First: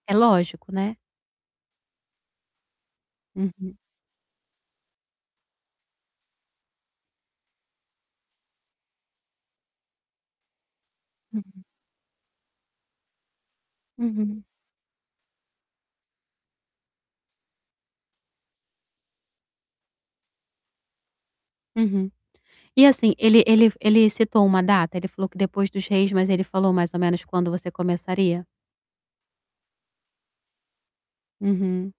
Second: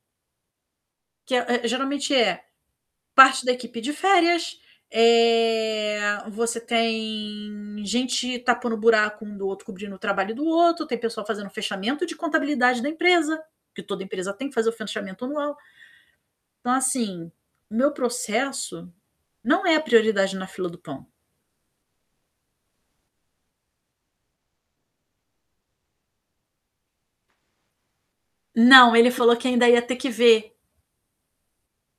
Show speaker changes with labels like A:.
A: É lógico, né?
B: Que é é geralmente é parte da
A: Uhum.
B: equipe de férias, eh, você tem gente tapando buraco um do outro, cobrindo o trabalho um do outro. Tem pessoal fazendo
A: Uhum.
B: fechamento de contabilidade da empresa, que toda empresa
A: Uhum.
B: tem que fazer o fechamento anual. Então, assim, o meu processo não é prioridade na fila do pão.
A: Uhum. E assim, ele ele ele citou uma data? Ele falou que depois dos reis, mas ele falou mais ou menos quando você começaria?
B: Não, ele falou que ainda ia ter que ver.
A: Uhum.